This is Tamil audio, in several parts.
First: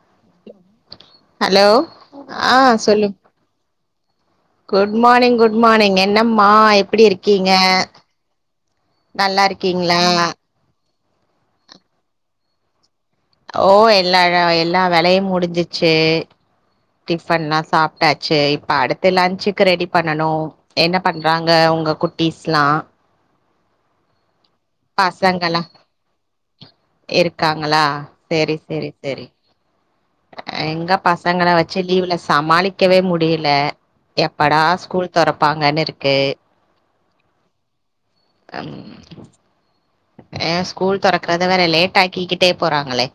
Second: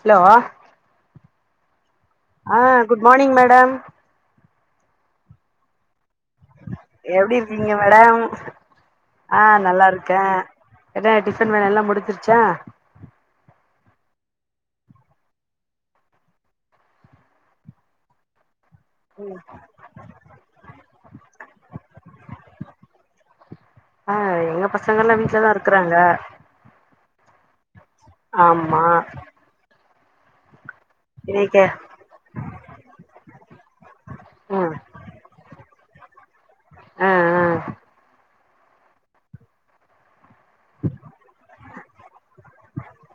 ஹலோ ஹலோ ஆ குட் மானிங் மேடம் குட் மானிங் குட் மானிங் என்னம்மா எப்டி இருக்கீங்க ஆ நல்லா இருக்கே என்ன டிஃபன் வேல எல்லா முடிஞ்சிருச்சா ஓ எல்லா வே எல்லா வேலையும் முடிஞ்சிச்சு டிஃபன்ல்லா சாப்டாச்சு இப்ப அடுத் து லன்ச்சுக்கு ரெடி பண்ணணு என்ன பண்றாங்க உங்க குட்டிஸ்லா ஆ எங்க பசங்கல்லா வீட்லதா இருக்கறாங்க இருக்காங்ளா சேரி ஆமா சேரி சேரி எங்க பசங்கள இன்னைக்கு வச்சு லீவ்ல சமாளிக் க்கவே முடில எப்படா ம் ஸ்கூல் தொறப்பாங்கன்னு இர்க்கு அ அ ம் ஏ ஸ்கூல் துறக்கறத வேற லேட் ஆக்கிக்கிட்டே போறாங்ளே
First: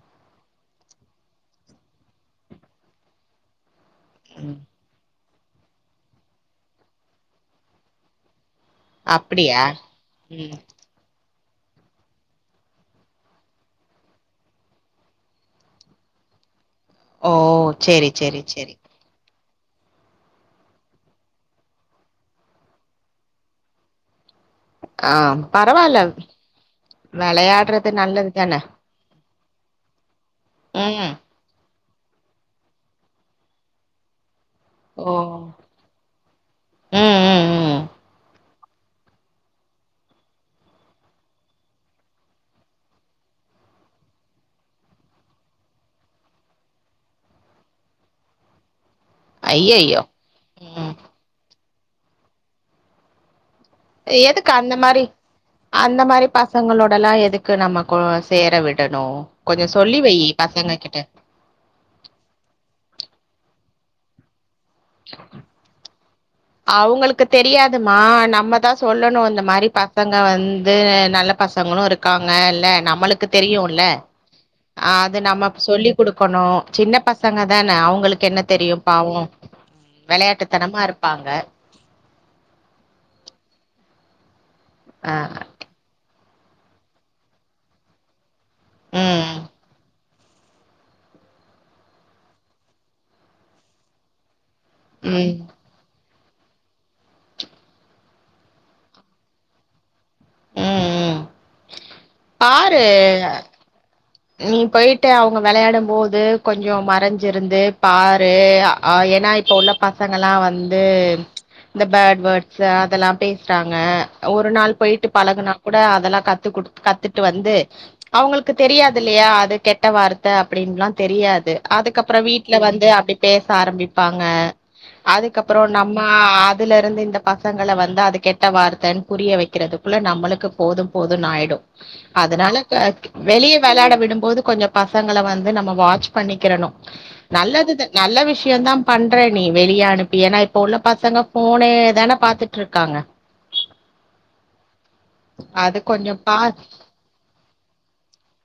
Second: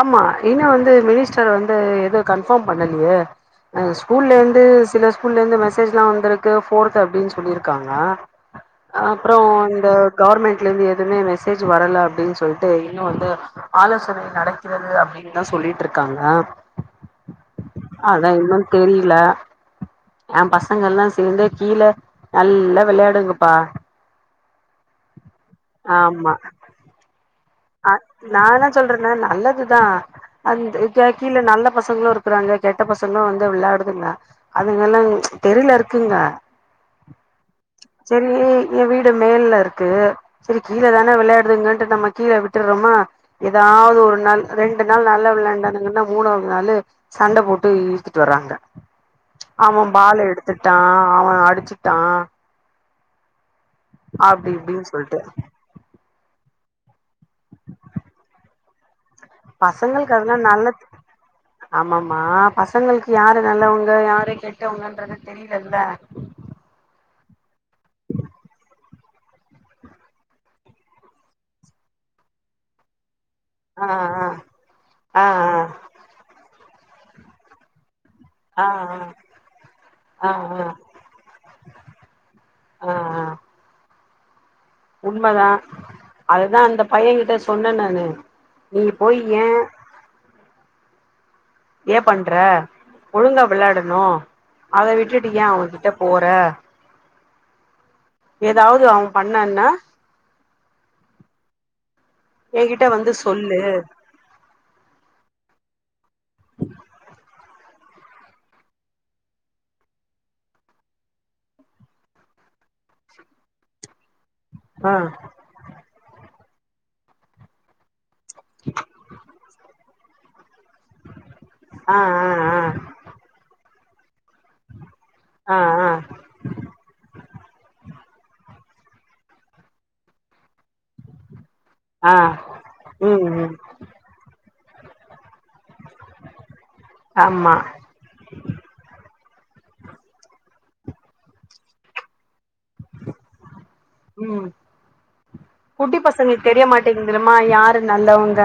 ஆமா இன்னு வந்து மினிஸ்டர் வந்து எதோ கன்ஃபார்ம் பண்ணலையே ஸ்கூல்ல ம் இருந்து சில ஸ்கூல்ல இருந்து மெசேஜ்ல்லா வந்திருக்கு போர்த் அப்டின் சொல்லியிருக்காங்க அப்றோ அப்டியா இந்த ம் கவுர்மெண்ட்ல இர்ந்து எதுவுமே மெ மெசேஜ் வரல அப்டின்னு சொல்ட்டு இன்னு வந்து ஆலோசன நட த்துரும் அப்டின்னுதான் சொல்லிட்டு இருக்காங்க ஓ சேரி அதான் சேரி இன்னு சேரி தெரில எம் பசங்கல்லா சேந்து கீழ நல்லா வெளடுங்கப்பா ஆ பரவால வெளயாட் ஆ நான் என்ன சொல்றன்னா நல்லதுதான் அந்தி கா ம் கி இல்ல நல்ல பசங்ளும் இருக்றாங்க கெட்ட பசங்களு வந்து விளாடுதுங்க அதுங்கல்லா ஓ தெருல இருக்குங்க ம் ம் ம் சரி என் வீடு மேல இருக்கு சரி கீழே தான விளையாடுதுங்கன்ட்டு நம்ம கீழே விட் விட்டுறோமா ஏதாவது ஒரு நாள் ரெண்டு நாள் நல்ல விளாண்டானுங்கன்னா மூணாவது நாளு சண்ட போட்டு இழுத்துட்டு வராங்க அவ ஐயய்யோ பால எடுத்துட்டா ம் அவே அடிச்சுட்டா அப்டி எதுக் அந்த இப்டின்னு மாரி சொல்ட்டு அந்த மாரி பசங்ளோடல்லா எதுக்கு நம்ம கொழ் சேர விடணு கொஞ்சோ சொல்லி பசங்களுக்கு வெய் அதெல்லா பசங்க நல்லது கிட்ட ஆமாமா பசங்ளுக்கு யாரு நல்லவங்க யாரு கெட்டவங்கன்றது தெரிலல்ல அவங்களுக்கு தெரியாதுமா நம்ம தான் சொல்லணு இந்த மாரி பசங்க வந்து நல்ல பசங்களு இருக் க்காங்கல நம்மளுக் தெரியுல ஆ அது ஆ நம்ம சொல்லிக் குடுக்கணு சின்ன பச பசங்க தானே அவுங்ளுக்கு என்ன ஆ ஆ தெரியும் பாவோ ஆ ஆ ஆ வெளையாட்டுத்தனமா இருப்பாங்க ஆ ஆ ஆ உண்மதான் அதுதான் அந்த பையன் கிட்ட சொன்ன நானு நீ போய் ம் ஏன் ஏன் பண்ற ஒழுங்கா விளாடணு அத விட்டுட்ட ம் ஏன் அவங்கிட்ட போற ஏதாவ்து அவன் பண்ணனா ம் ம் பாரு ட்டு நீ போயிட்டு அவங்க விளயாடும் போது கொஞ்சோ மறஞ்சிருந்து பாரு அ ஏன்னா இப்போ உள்ள பசங்காளா வந்து இந்த பேட் வேட்ஸ் அதல்லா பேசறாங்க ஒரு நாள் ஆ போய்ட்டு பழகுனா கூட அதெல்லா கத்துகுடுத் கத்துட்டு வந்து அவங்களுக்கு தெரியாத் துல்லயா அது கெட்ட வார்த்த அப்டின்ல்லா தெரியாது ஆ அதுக்கப்ரோ ஆ வீட்ல வந்து அப்டி பேச ஆரம்பிப்பாங்க ஆ ஆ அதுக்கப்ரோ நம்ம இதுல இருந்து இந்த பசங்கள வந்து அது கெட்ட வார்த்தைன்னு புரிய வைக்கிறதுக்குள்ள நம்மளுக்கு போது போதுன்னு ஆய்டு ஆ ஆ அதனால ம் ம் வெளியே விளையாட விடும்போது கொஞ்சோ பசங்கள வந் து நம்ம வாட்ச் பண்ணிக்ரனு ஆமா நல்லது த நல்ல விஷியோந்தா பண்ற நீ வெளியே அனுப்பி ஏனா இப்ப உள்ள பசங்க போனே தானே பாத்துட்டுருக்காங்க அது குட்டி கொஞ்சோ பா பசங்ளுக்கு தெரிய மாட்டேக் [unintelligible] யாரு நல்லவங்க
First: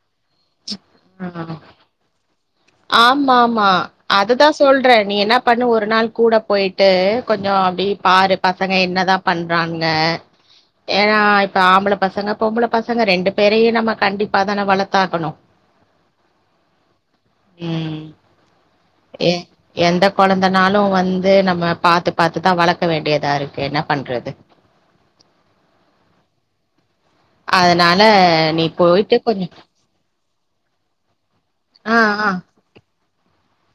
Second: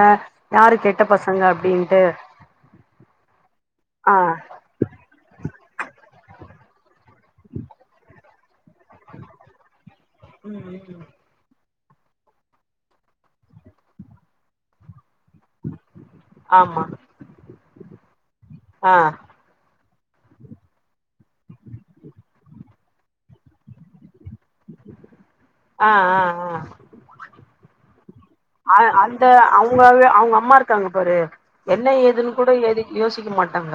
யாரு கெட்ட பசங்க அப்டின்ட்டு ஆமாமா ஆ அதுதா சொல்றே நீ என்னா பண்ணு ஒரு நாள் கூட போய்ட்டு கொஞ்சோ அப்டி பாரு பசங்க என்னதா பண்றாங்க ஏனா இப்ப ஆம்பள பசங்க பொம்பள பசங்க ரெண்டு பேரயு நம்ம கண்டிப்பா தான வளத்தாகணு ஆமா ம் ஆ ஏ எந்த கொழந்தனாலு வந்து நம்ம பாத்து பாத்து தா வளக்க வேண்டியதாருக்கு என்ன பண்றது ஆ ஆ ஆ அதனால நீ அ போயிட்டு அந்த கொஞ்ச அவுங்க அவுங்க அம்மா இருக்காங்க பாரு ஆ என்ன ஆ ஏதுன்னு கூட எது யோசிக்க மாட்டாங்க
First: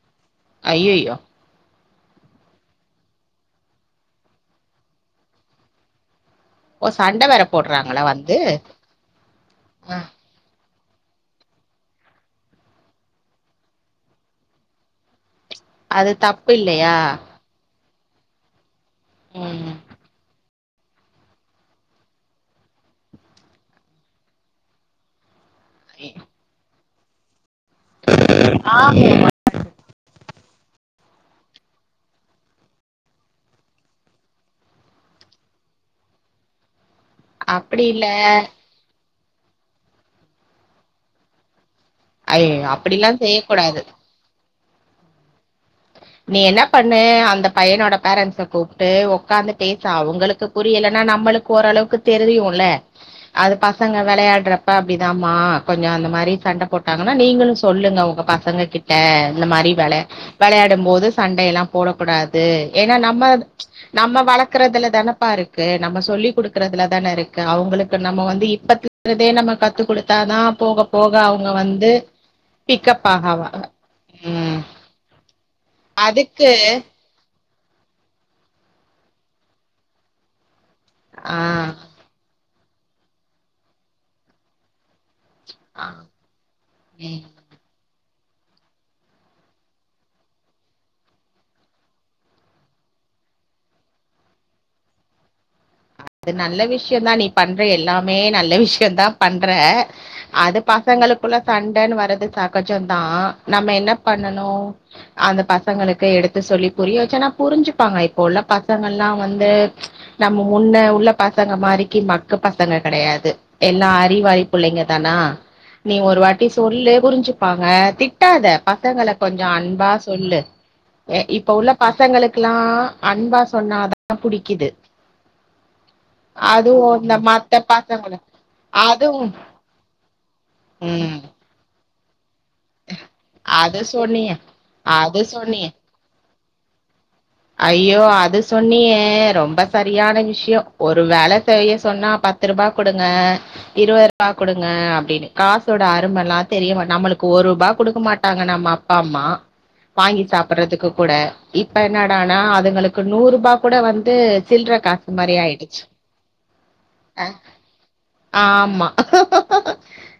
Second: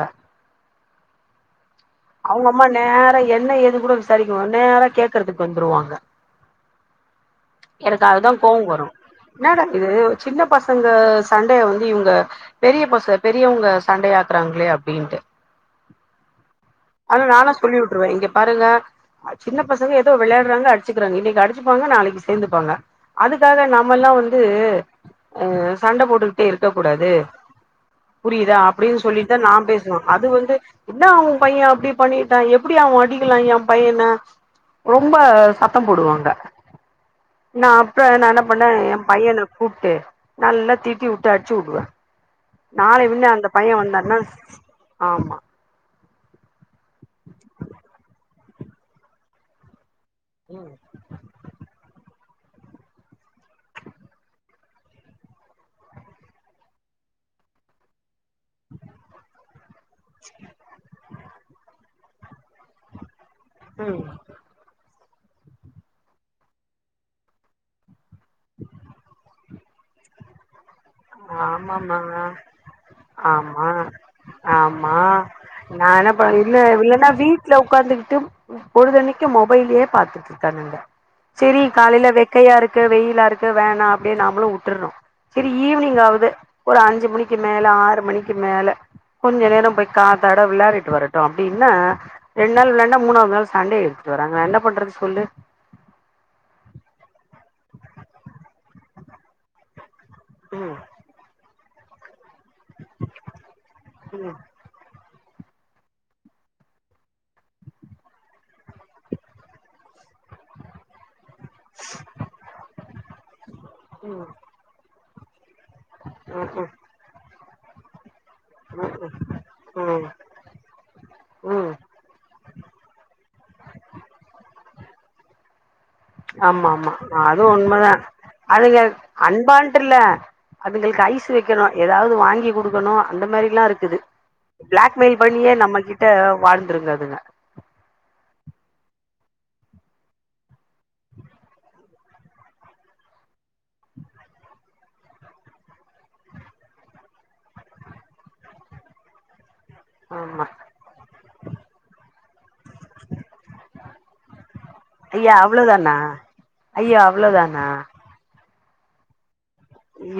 ஐய்யய்யோ அவ்ங்க அம்மா நேர என்ன ஏதுனு கூட விசாரிக்கணு நேரா கேக்குறதுக்கு வந்துருவாங்க ஓ சண்ட வேர எனக்கு அதுதா கோவோ வரு ன்னடா இது ஆ சின்ன பசங்க சண்டய வந்து இவுங்க பெரிய பச பெரியவங்க சண்டையாக்குறாங்களே அப்டின்ட்டு அது தப்பு இல்லையா ஆனா நானா சொல்லி உட்டுருவே இங்க பாருங்க சின்ன ம் பசங்க ஏதோ விளையாடுறாங்க அடிச்சுக்கிறாங்க இன்னைக்கு அடிச்சுப்பாங்க நாளைக்கி சேர்ந்துப்பாங்க அதுக்காக நாமல்லா வந்து அ சண்ட போட்டுக் ட்டு இருக்கக்க கூடாது புரியுதா அப்டின் ஆமா. சொல்லிட்டு தா நா பேச அது வந்து ன்னா உ பைய அப்டி பண்ணிட்டா எப்புடி அவ அடிக்கலா எ பையன ரொம்ப சத்தம் போடுவாங்க நா அப்டி இல்ல அப்ரோ நா என்ன பண்ணே ஏ பையன்ன கூப்ட்டு நல்லா தீட்டி விட்டு அடிச்சு வுடுவே ஐயோ அப்டிலா நாளபின்ன அந்த பைய செய்யக்கூடாது வந்தான்னா ஆமா நீ என்ன பண்ணு அந்த பையனோட பேரண்ட்ஸ கூப்ட்டு உக்காந்து பேசு அவுங்களுக் கு ம் புரியல்ன்னா நம்ளுக்கு ஓரளவுக்கு தெரியுல்ல அது பசங்க வெளையாடுறப்ப அப்டிதாமா கொஞ்சோ அந்த மாரி சண்ட போட்டாங்கனா நீங்களு சொல்லுங்க உங்க பசங் பசங்க கிட்ட இந்த மாரி வெளையா வெளையாடும் போது சண்டயெல்லா போடக்கூடாது ஏனா நம்ம ம் நம்ம வள க்கறதுல தானப்பா இருக்கு நம்ம சொல்லி குடுக்கறதுல தானே இருக்கு அவங்களுக் நம்ம வந்து இப்பத்துல்ருந்தே நம்ம கத்து குடுத்தா தா போகப் போக அவங்க வந்து ஆமாமா பிக்கப் ஆகாவாங்க ம் மா நா என்ன பன் இல்ல இல்லனா வீட் வீட்ல உக்காந்துகிட்டு பொழுதன்னைக்கு மொபைலயே பாத்துட்டு இருக்கானங்க ஆ செரி காலையில வெ க்கையா இருக்கு வெயிலா இருக்கு வேணா அப்டியே நாமளு வுட்டுர்றோ ஆ ஈவ்னிங் ஆவது ஒரு அஞ்சு ம் மணிக்கு மேல ஆறு மணிக்கு மேல கொஞ்ச நேரோ போய் காத்தாட விளாரிடிட்டு வரட்டு அப்டின்னா ரெண்டு நாள் விளான்னா மூணாவது நாள் சண்டய இழுத்துட்டு வறாங்க நா என்ன பண்றது சொல்லு அது நல்ல விஷ்யோந் தா நீ பண்ற எல்லாமே நல்ல விஷ்யோந் தா பண்ற அது ம் பசங்களுக்குள்ள சண்டன்னு வர்றது சகஜொந் தா நம்ம என்ன ம் பண்ணணு அந்த பசங்களுக்கு எடுத்து சொல்லி புரிய வெச்சுன்னா புரிஞ்சுப்பாங்க இப்போ உள்ள பசங்கள்லா வந்து நம்ம முன்ன உள்ள பசங்க மாறிக்கு மக்கப் பசங்க கிடையாது எல்லா ம் அறிவாளி புள்ளங்க தானா நீ ஒரு வாட்டி ம் சொல்லு புரிஞ்சுப்பாங்க திட் ட்டாத பசங்கள ம் கொஞ்சோ அன்பா ம் சொல்லு ஏ இப்ப ம் உள்ள ம் பசங்களுக்குல்லா அன்பா சொன்னாதா புடிக்குது ஆமா அதுவு ஆமா இந்த அதுவு மத்த உண்மைதா பசங்களு அதுங்க அதுவு அன்பான்ட்டு இல்ல அதுங்களுக்கு ம் ஐஸ் வெக்கணு ஏதாவது வாங்கி குடுக்கணு அந்த மாறில்லா அது இருக்குது சொன்னியே பிளாக் மெயில் அது பண்ணியே சொன்னியே நம்ம கிட்ட வாழ்ந்துருங்க அதுங்க ஐய்யோ அது சொன்னியே ரொம்ப சரியான விஷயோ ஒரு வேலை செய்ய சொன்னா பத் து ரூபா குடுங்க இரவது ரூபா குடுங்க அப்டின்னு காசோட அருமை எல்லா தெரிய மாட்டே நம்மளுக்கு ஒரு ரூபா குடுக்க மாட்டாங்க நம்ம அப்பா அம்மா வாங்கி ஆமா சாப்பட்றதுக்கு கூட இப்ப என்னாடானா அதுங்களுக்கு நூற் ரூபா கூட வந்து சில்ற காசு மாறி ஆயிடுச்சு ஐய்ய அவ்ள ஆ தானா ஆமா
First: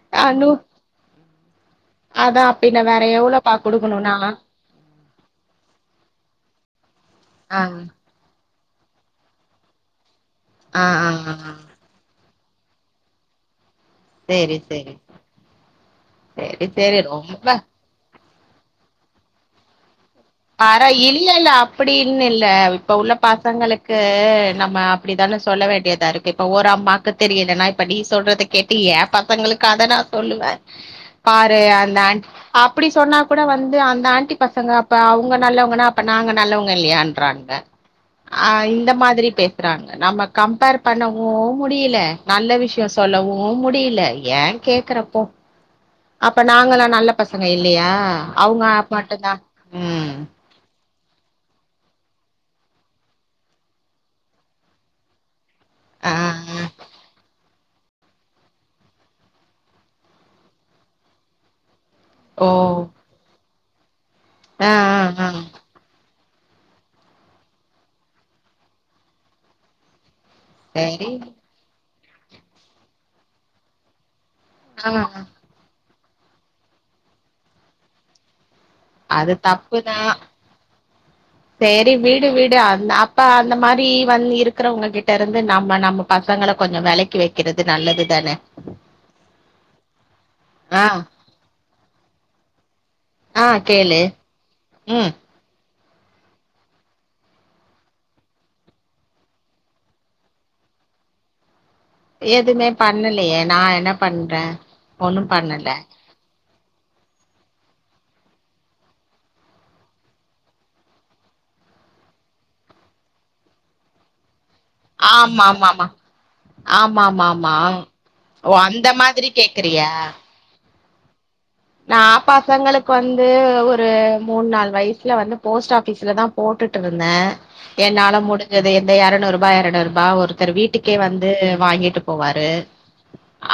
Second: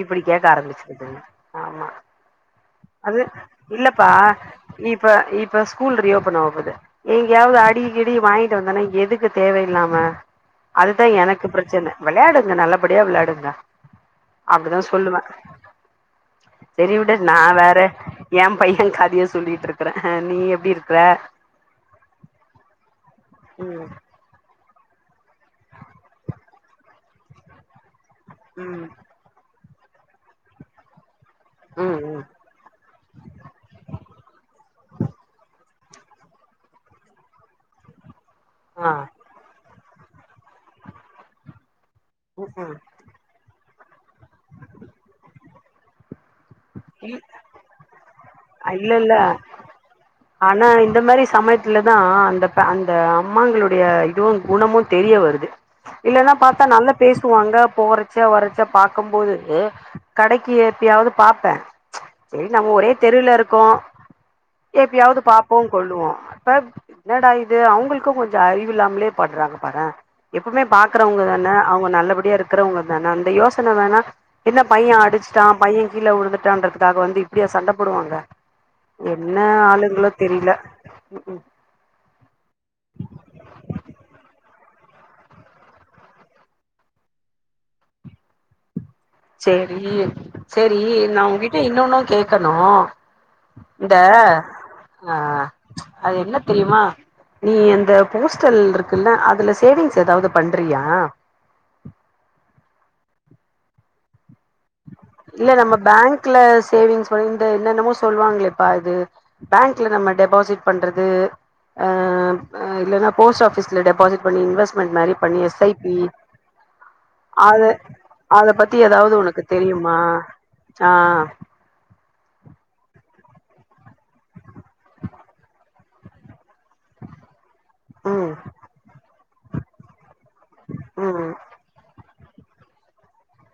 இப்பிடி கேக்க ஆரம்பிச்சிருதுங்க ஆமா அத்தா பின்ன வேற அது எவ்ளோ பா குடுக்கணு இல்லப்பா நால்லா இப்ப இப்ப ஸ்கூல் ரீ ஓப்பன் ஆக போது எங்கயாவது ஆ அடி கி டி வாங்கிட்டு வந்தானா எதுக்கு தேவையில்லாம ஆ அதுதா ஆ எனக்கு ஆ பிரச்சனை விளையாடுங்க நல்லபடியா விளையாடுங்க சேரி அப்படிதா சேரி சொல்லுவே சேரி சரி சேரி விடு நா ரொம்ப வேற எம் பையன் கதைய சொல்லிட்டு இருக்கறே நீ எப்டி இருக்கற அப்படின்னு இல்லை இப்ப உள்ள ம் பசங்களுக்கு நம்ம அப்படித்தானே சொல்ல வேண்டியதா இருக்கு இப்ப ஒரு அம்மாவுக்கு தெரியலன்னா இப்ப நீ சொல்றத கேட்டு ம் எம் பசங்களுக்கு அத நா சொல்லுவே பாரு அந்த ம் ஆன் ம் அப்பிடி சொன்னா கூட வந்து அந்த ஆன்டி பசங்க இப்ப அவுங்க நல்லவங்கன்னா அப்ப நாங்க நல்லவங்க இல்லையான்றாங்க அ ஆ இந்த மாதிரி பேசுறாங்க நம்ம கம்பேர் பண்ணவு முடியல நல்ல ம்ஹும் விஷயோ சொல்லவு முடியல ஏன் கேக்கறப்போ அப்ப நாங்கல்லா நல்ல பசங்க இல்லையா அவுங்க இல்ல இல்ல மட்டுந்தான ஆனா இந்த மாறி சமயத்துல தா அந்த அந்த அம்மாங்களுடைய இதுவு குணமு தெரிய வருது ஆ இல்லன்னா பாத்தா நல்லா பேசுவாங்க போற ச்ச வரச்ச பாக்குபோது கடைக்கு ஏப்பியாவது பாப்பே சேரி ஓ நம்ம ஒரே தெருவுல இருக்கோ ஆ எப்பயாவது ஆ ஆ பாப்போ கொள்ளுவோ இப்ப என்னடா இது அவுங்குளுக்கு கொஞ்சோ அறிவு இல்லாமலே பட்றாங்க பாறே எப்பவுமே சரி பாக்குறவங்க தானே அவங்க நல்லபடியா இருக்கிறவங்க தானே அந்த யோசனை வேணா என்ன ஆ பையன் அடிச்சுட்டா பையன் கீழ உழுந்துட்டான்றதுக்காக வந்து இப்பிடியா சண்டை போடுவாங்க அது என்ன ஆளுங்களோ தெரில உம் உம் சேரி விடு விடு அந்த அப்ப அந்த மாறி வந் இருக்கிறவங்ககிட்ட இருந்து நம்ம நம்ம பசங்கள கொஞ்சோ விலக்கி வெக்கறது நல்லது தானே சேரி சேரி ஆ நா உங்ககிட்ட இன்னொன்னும் கேக்கணு ஆ இந்த கேளு ம் ஆ அது என்ன தெரியுமா நீ அந்த போஸ்டல் இருக்குல்ல அதுல சேவிங்ஸ் ஏதாவது பண்றியா எதுமே பண்ணலையே நா என்ன பண்றே ஒண்ணு இல்ல பண்ணல நம்ம பேங்க்ல சேவிங்ஸ் விட இந்த என்னென்னமோ சொல்லுவாங்களேப்பா அது பேங்க்ல நம்ம டெபாசிட் பண்றது இலன்னா போஸ்ட் ஆபீஸ்ல டெபாசிட் பண்ணி இன்வெஸ்ட் [unintelligible] மாரி பண்ணி ஆமா எஸ் ஆமா ஐ ஆமா பி ஆமா ஆமா ஆமா அத அத ஓ பத்தி அந்த ஏதாவது மாதிரி ஒனக்கு கேக்குறியா தெரியுமா ஆ நா பசங்களுக்கு வந்து ஒரு மூணு நாலு வயசுல வந்து போஸ்ட் ஆபீஸ்லதா போட்டுட்டு இருந்தே என்னால ம் முடிஞ்சுது எந்த எரநூறு ரூபா எரநூறு ரூபா ஒருத்தர் வீட்டுக்கே வந்து ம் வாங்கிட்டு போவாரு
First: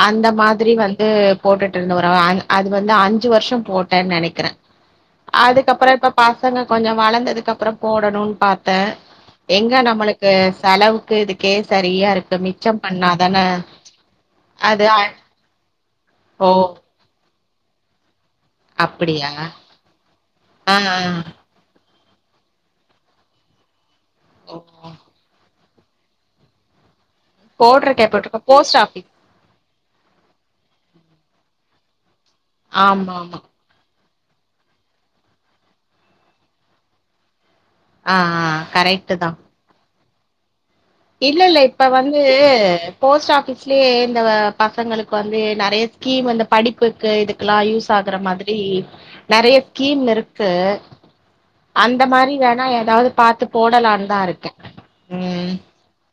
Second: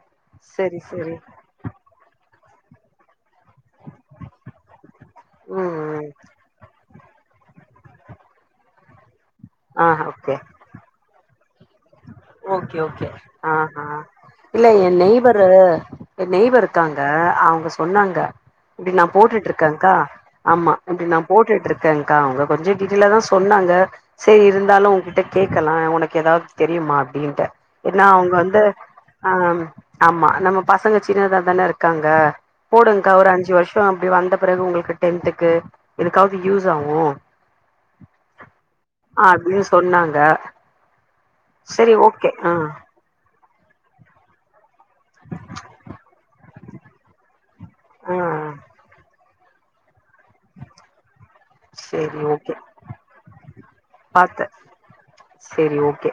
அந்த மாதிரி சரி வந்து சரி போட்டுட்டு இருந்தோ ஒரு [unintelligible] அது வந்து அஞ்சு வருஷம் போட்டேன் நெனைக்கிறே ம் அதுக்கப்புரோ இப்ப ம் பாஸ் பசங்க கொஞ்சோ வளந்ததுக்கு அப்புறம் போடணும்னு பார்த்தே எங்க ஆ நம்மளுக்கு ஓகே செலவுக்கு இது வுக்கே சரியா இருக்கு ஓகே மிச்சம் ஓகே பண்ணாதான ஆஹா இல்ல என் நெய்வர்ரு என் ஓ நெய்வர்ரு இருக்காங்க அவ்ங்க சொன்னாங்க இப்டி நா அப்படியா போட்டுட்டுருக்கேன்க்கா அம்மா ஆ ஆ இப்டி நா போட்டுட்டு இருக்கே இருக்கேங்க்கா அவங்க கொஞ்சோ டீட்டெயிலா தா சொன்னாங்க சரி ஓ இருந்தாலு உங்கிட்ட கேட்கலா உனக்கு ஏதாவது தெரியுமா அப்டின்ட்டு ஏன்னா போட்டிருக்கேன் அவுங்க போட்டிருக்கேன் வந்து போஸ்ட் ஆபீஸ் ஆ ஆமா நம்ம பசங்க சின்னதா தானே இருக்காங்க போடுங்க்கா ஆமா ஒரு ஆமா அஞ்சு வருஷோ அப்படி வந்த பெறகு உங்களுக்கு டென்டுக்கு இதுக்காவது யூஸ் ஆகு ஆ ஆ கரெக்ட் தா அப்டின்னு சொன்னாங்க இல்ல இல்ல இப்ப சரி வந்து ஓகே ஆ போஸ்ட் ஆபிஸ்லயே இந்த பசங்களுக் இப்ப வந்து நெறைய ஸ்கீம் இந்த படிப்புக்கு இதுக்கெல்லா யூஸ் ஆ ஆகுற மாதிரி றெறைய ஸ்கீம் இருக்கு அந்த மாதிரி வேணா ஏதாவது பாத்து போடலாம் பாத்தே செரி ஓகே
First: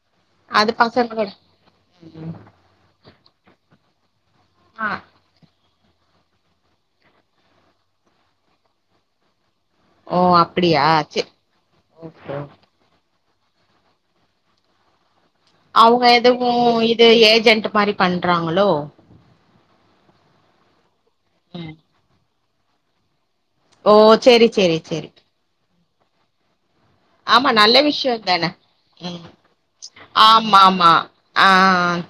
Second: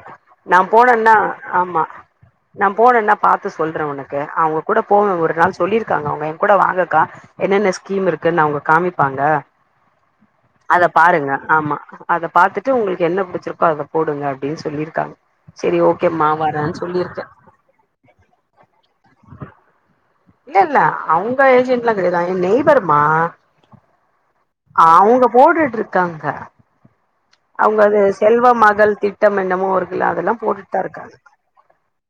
நா அது போனேனா பசங்களோட ஆமா நா போனேனா பாத்து சொல்றே உனக்கு அவுங் கூட ஆ போனு ஒரு நாள் சொல்லியிருக்காங்க அவ்ங்க என் கூட வாங்கக்கா என்னென்ன ஸ்கீம் இருக்குன்னு அவுங்க காமிப்பாங்க ஓ அத அப்டியா செரி பாருங்க ஆமா அத ஓகே பாத்துட் டு உங்களுக்கு என்ன புடிச்சிருக்கோ அத போடுங்க அப்டின்னு சொல்லியிருக்காங்க அவுங்க எதுவு இது ஏஜென்ட் மாரி பண்றாங்களோ இல்ல இல்ல அவுங்க ம் ஏஜென்ட்லா கெடையாது என் நெய்ப்பருமா ஓ சேரி சேரி சேரி போடுட்டு இருக்காங்க ஆமா நல்ல அவங்க அது விஷயோ தான செல்வ மகள் ம் திட்டம் என்னமோ இருக்குல்ல அதெல்லா ஆமா போட்டுட்டு தா ஆமா இருக்காங்க ஆ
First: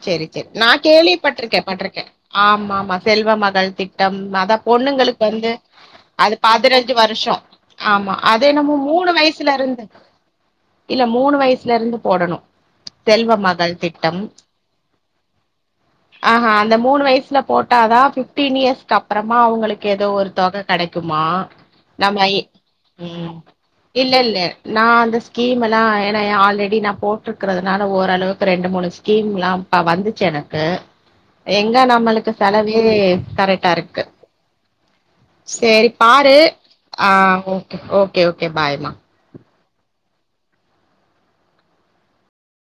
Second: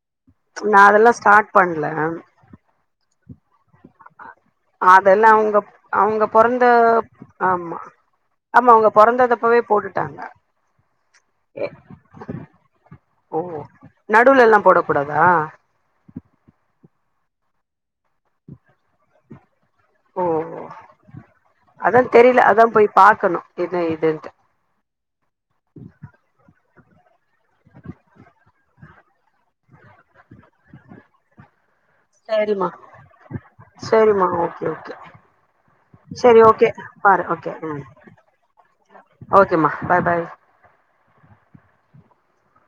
சேரி சேரி நா அதெல்லா ஸ்டார்ட் கேள்விப்பட்டிருக்கே பட்டிருக்கே பண்ல ஆமா ஆமா செல்வ மகள் திட்ட டம் அதா பொண்ணுங்களுக்கு அதெல்லா வந்து அவுங்க அவுங்க அது பொறந்த பதனஞ்சு வருஷோ ஆமா அதே ஆமா நம்ம அவுங்க மூணு வயசு பொறந்ததப்பவே லிருந்து போட்டுட்டாங்க இல்ல மூணு எ வயசுல இருந்து போடணு செல்வ ஓ மகள் திட்டம் நடுவுல எல்லா போடக் கூடாதா ஆ ஹ அந்த மூணு வயசுல போட்டாதா பிப்டீன் இயர்ஸ்க்கு அப்புறமா அவங்களுக் ஏதோ ஓ ஒரு தொக கெடைக்குமா அதா நம்ம இ தெரில அதா போய் ம் பாக்கணு என்ன இல்ல ஏதுன்ட்டு இல்ல நா அந்த ஸ்கீம் எல்லா ஏன்னா ஏ ஆல்ரெடி நா போட்டுக்கிறதுனால ஓரளவுக்கு ரெண்டு மூணு ஸ்கீம்லா அப்ப வந்துச்சு எனக்கு எங்க நம்மளுக்கு செலவே கரெக்டா இருக்கு சேரிம்மா ஓகே ஓகே சேரி பாரு சரி ஓகே ஆ பாரு ஓகே ஒகே ம் ஓகே ஓகே பாய்மா ஓகேம்மா பாய் பாய்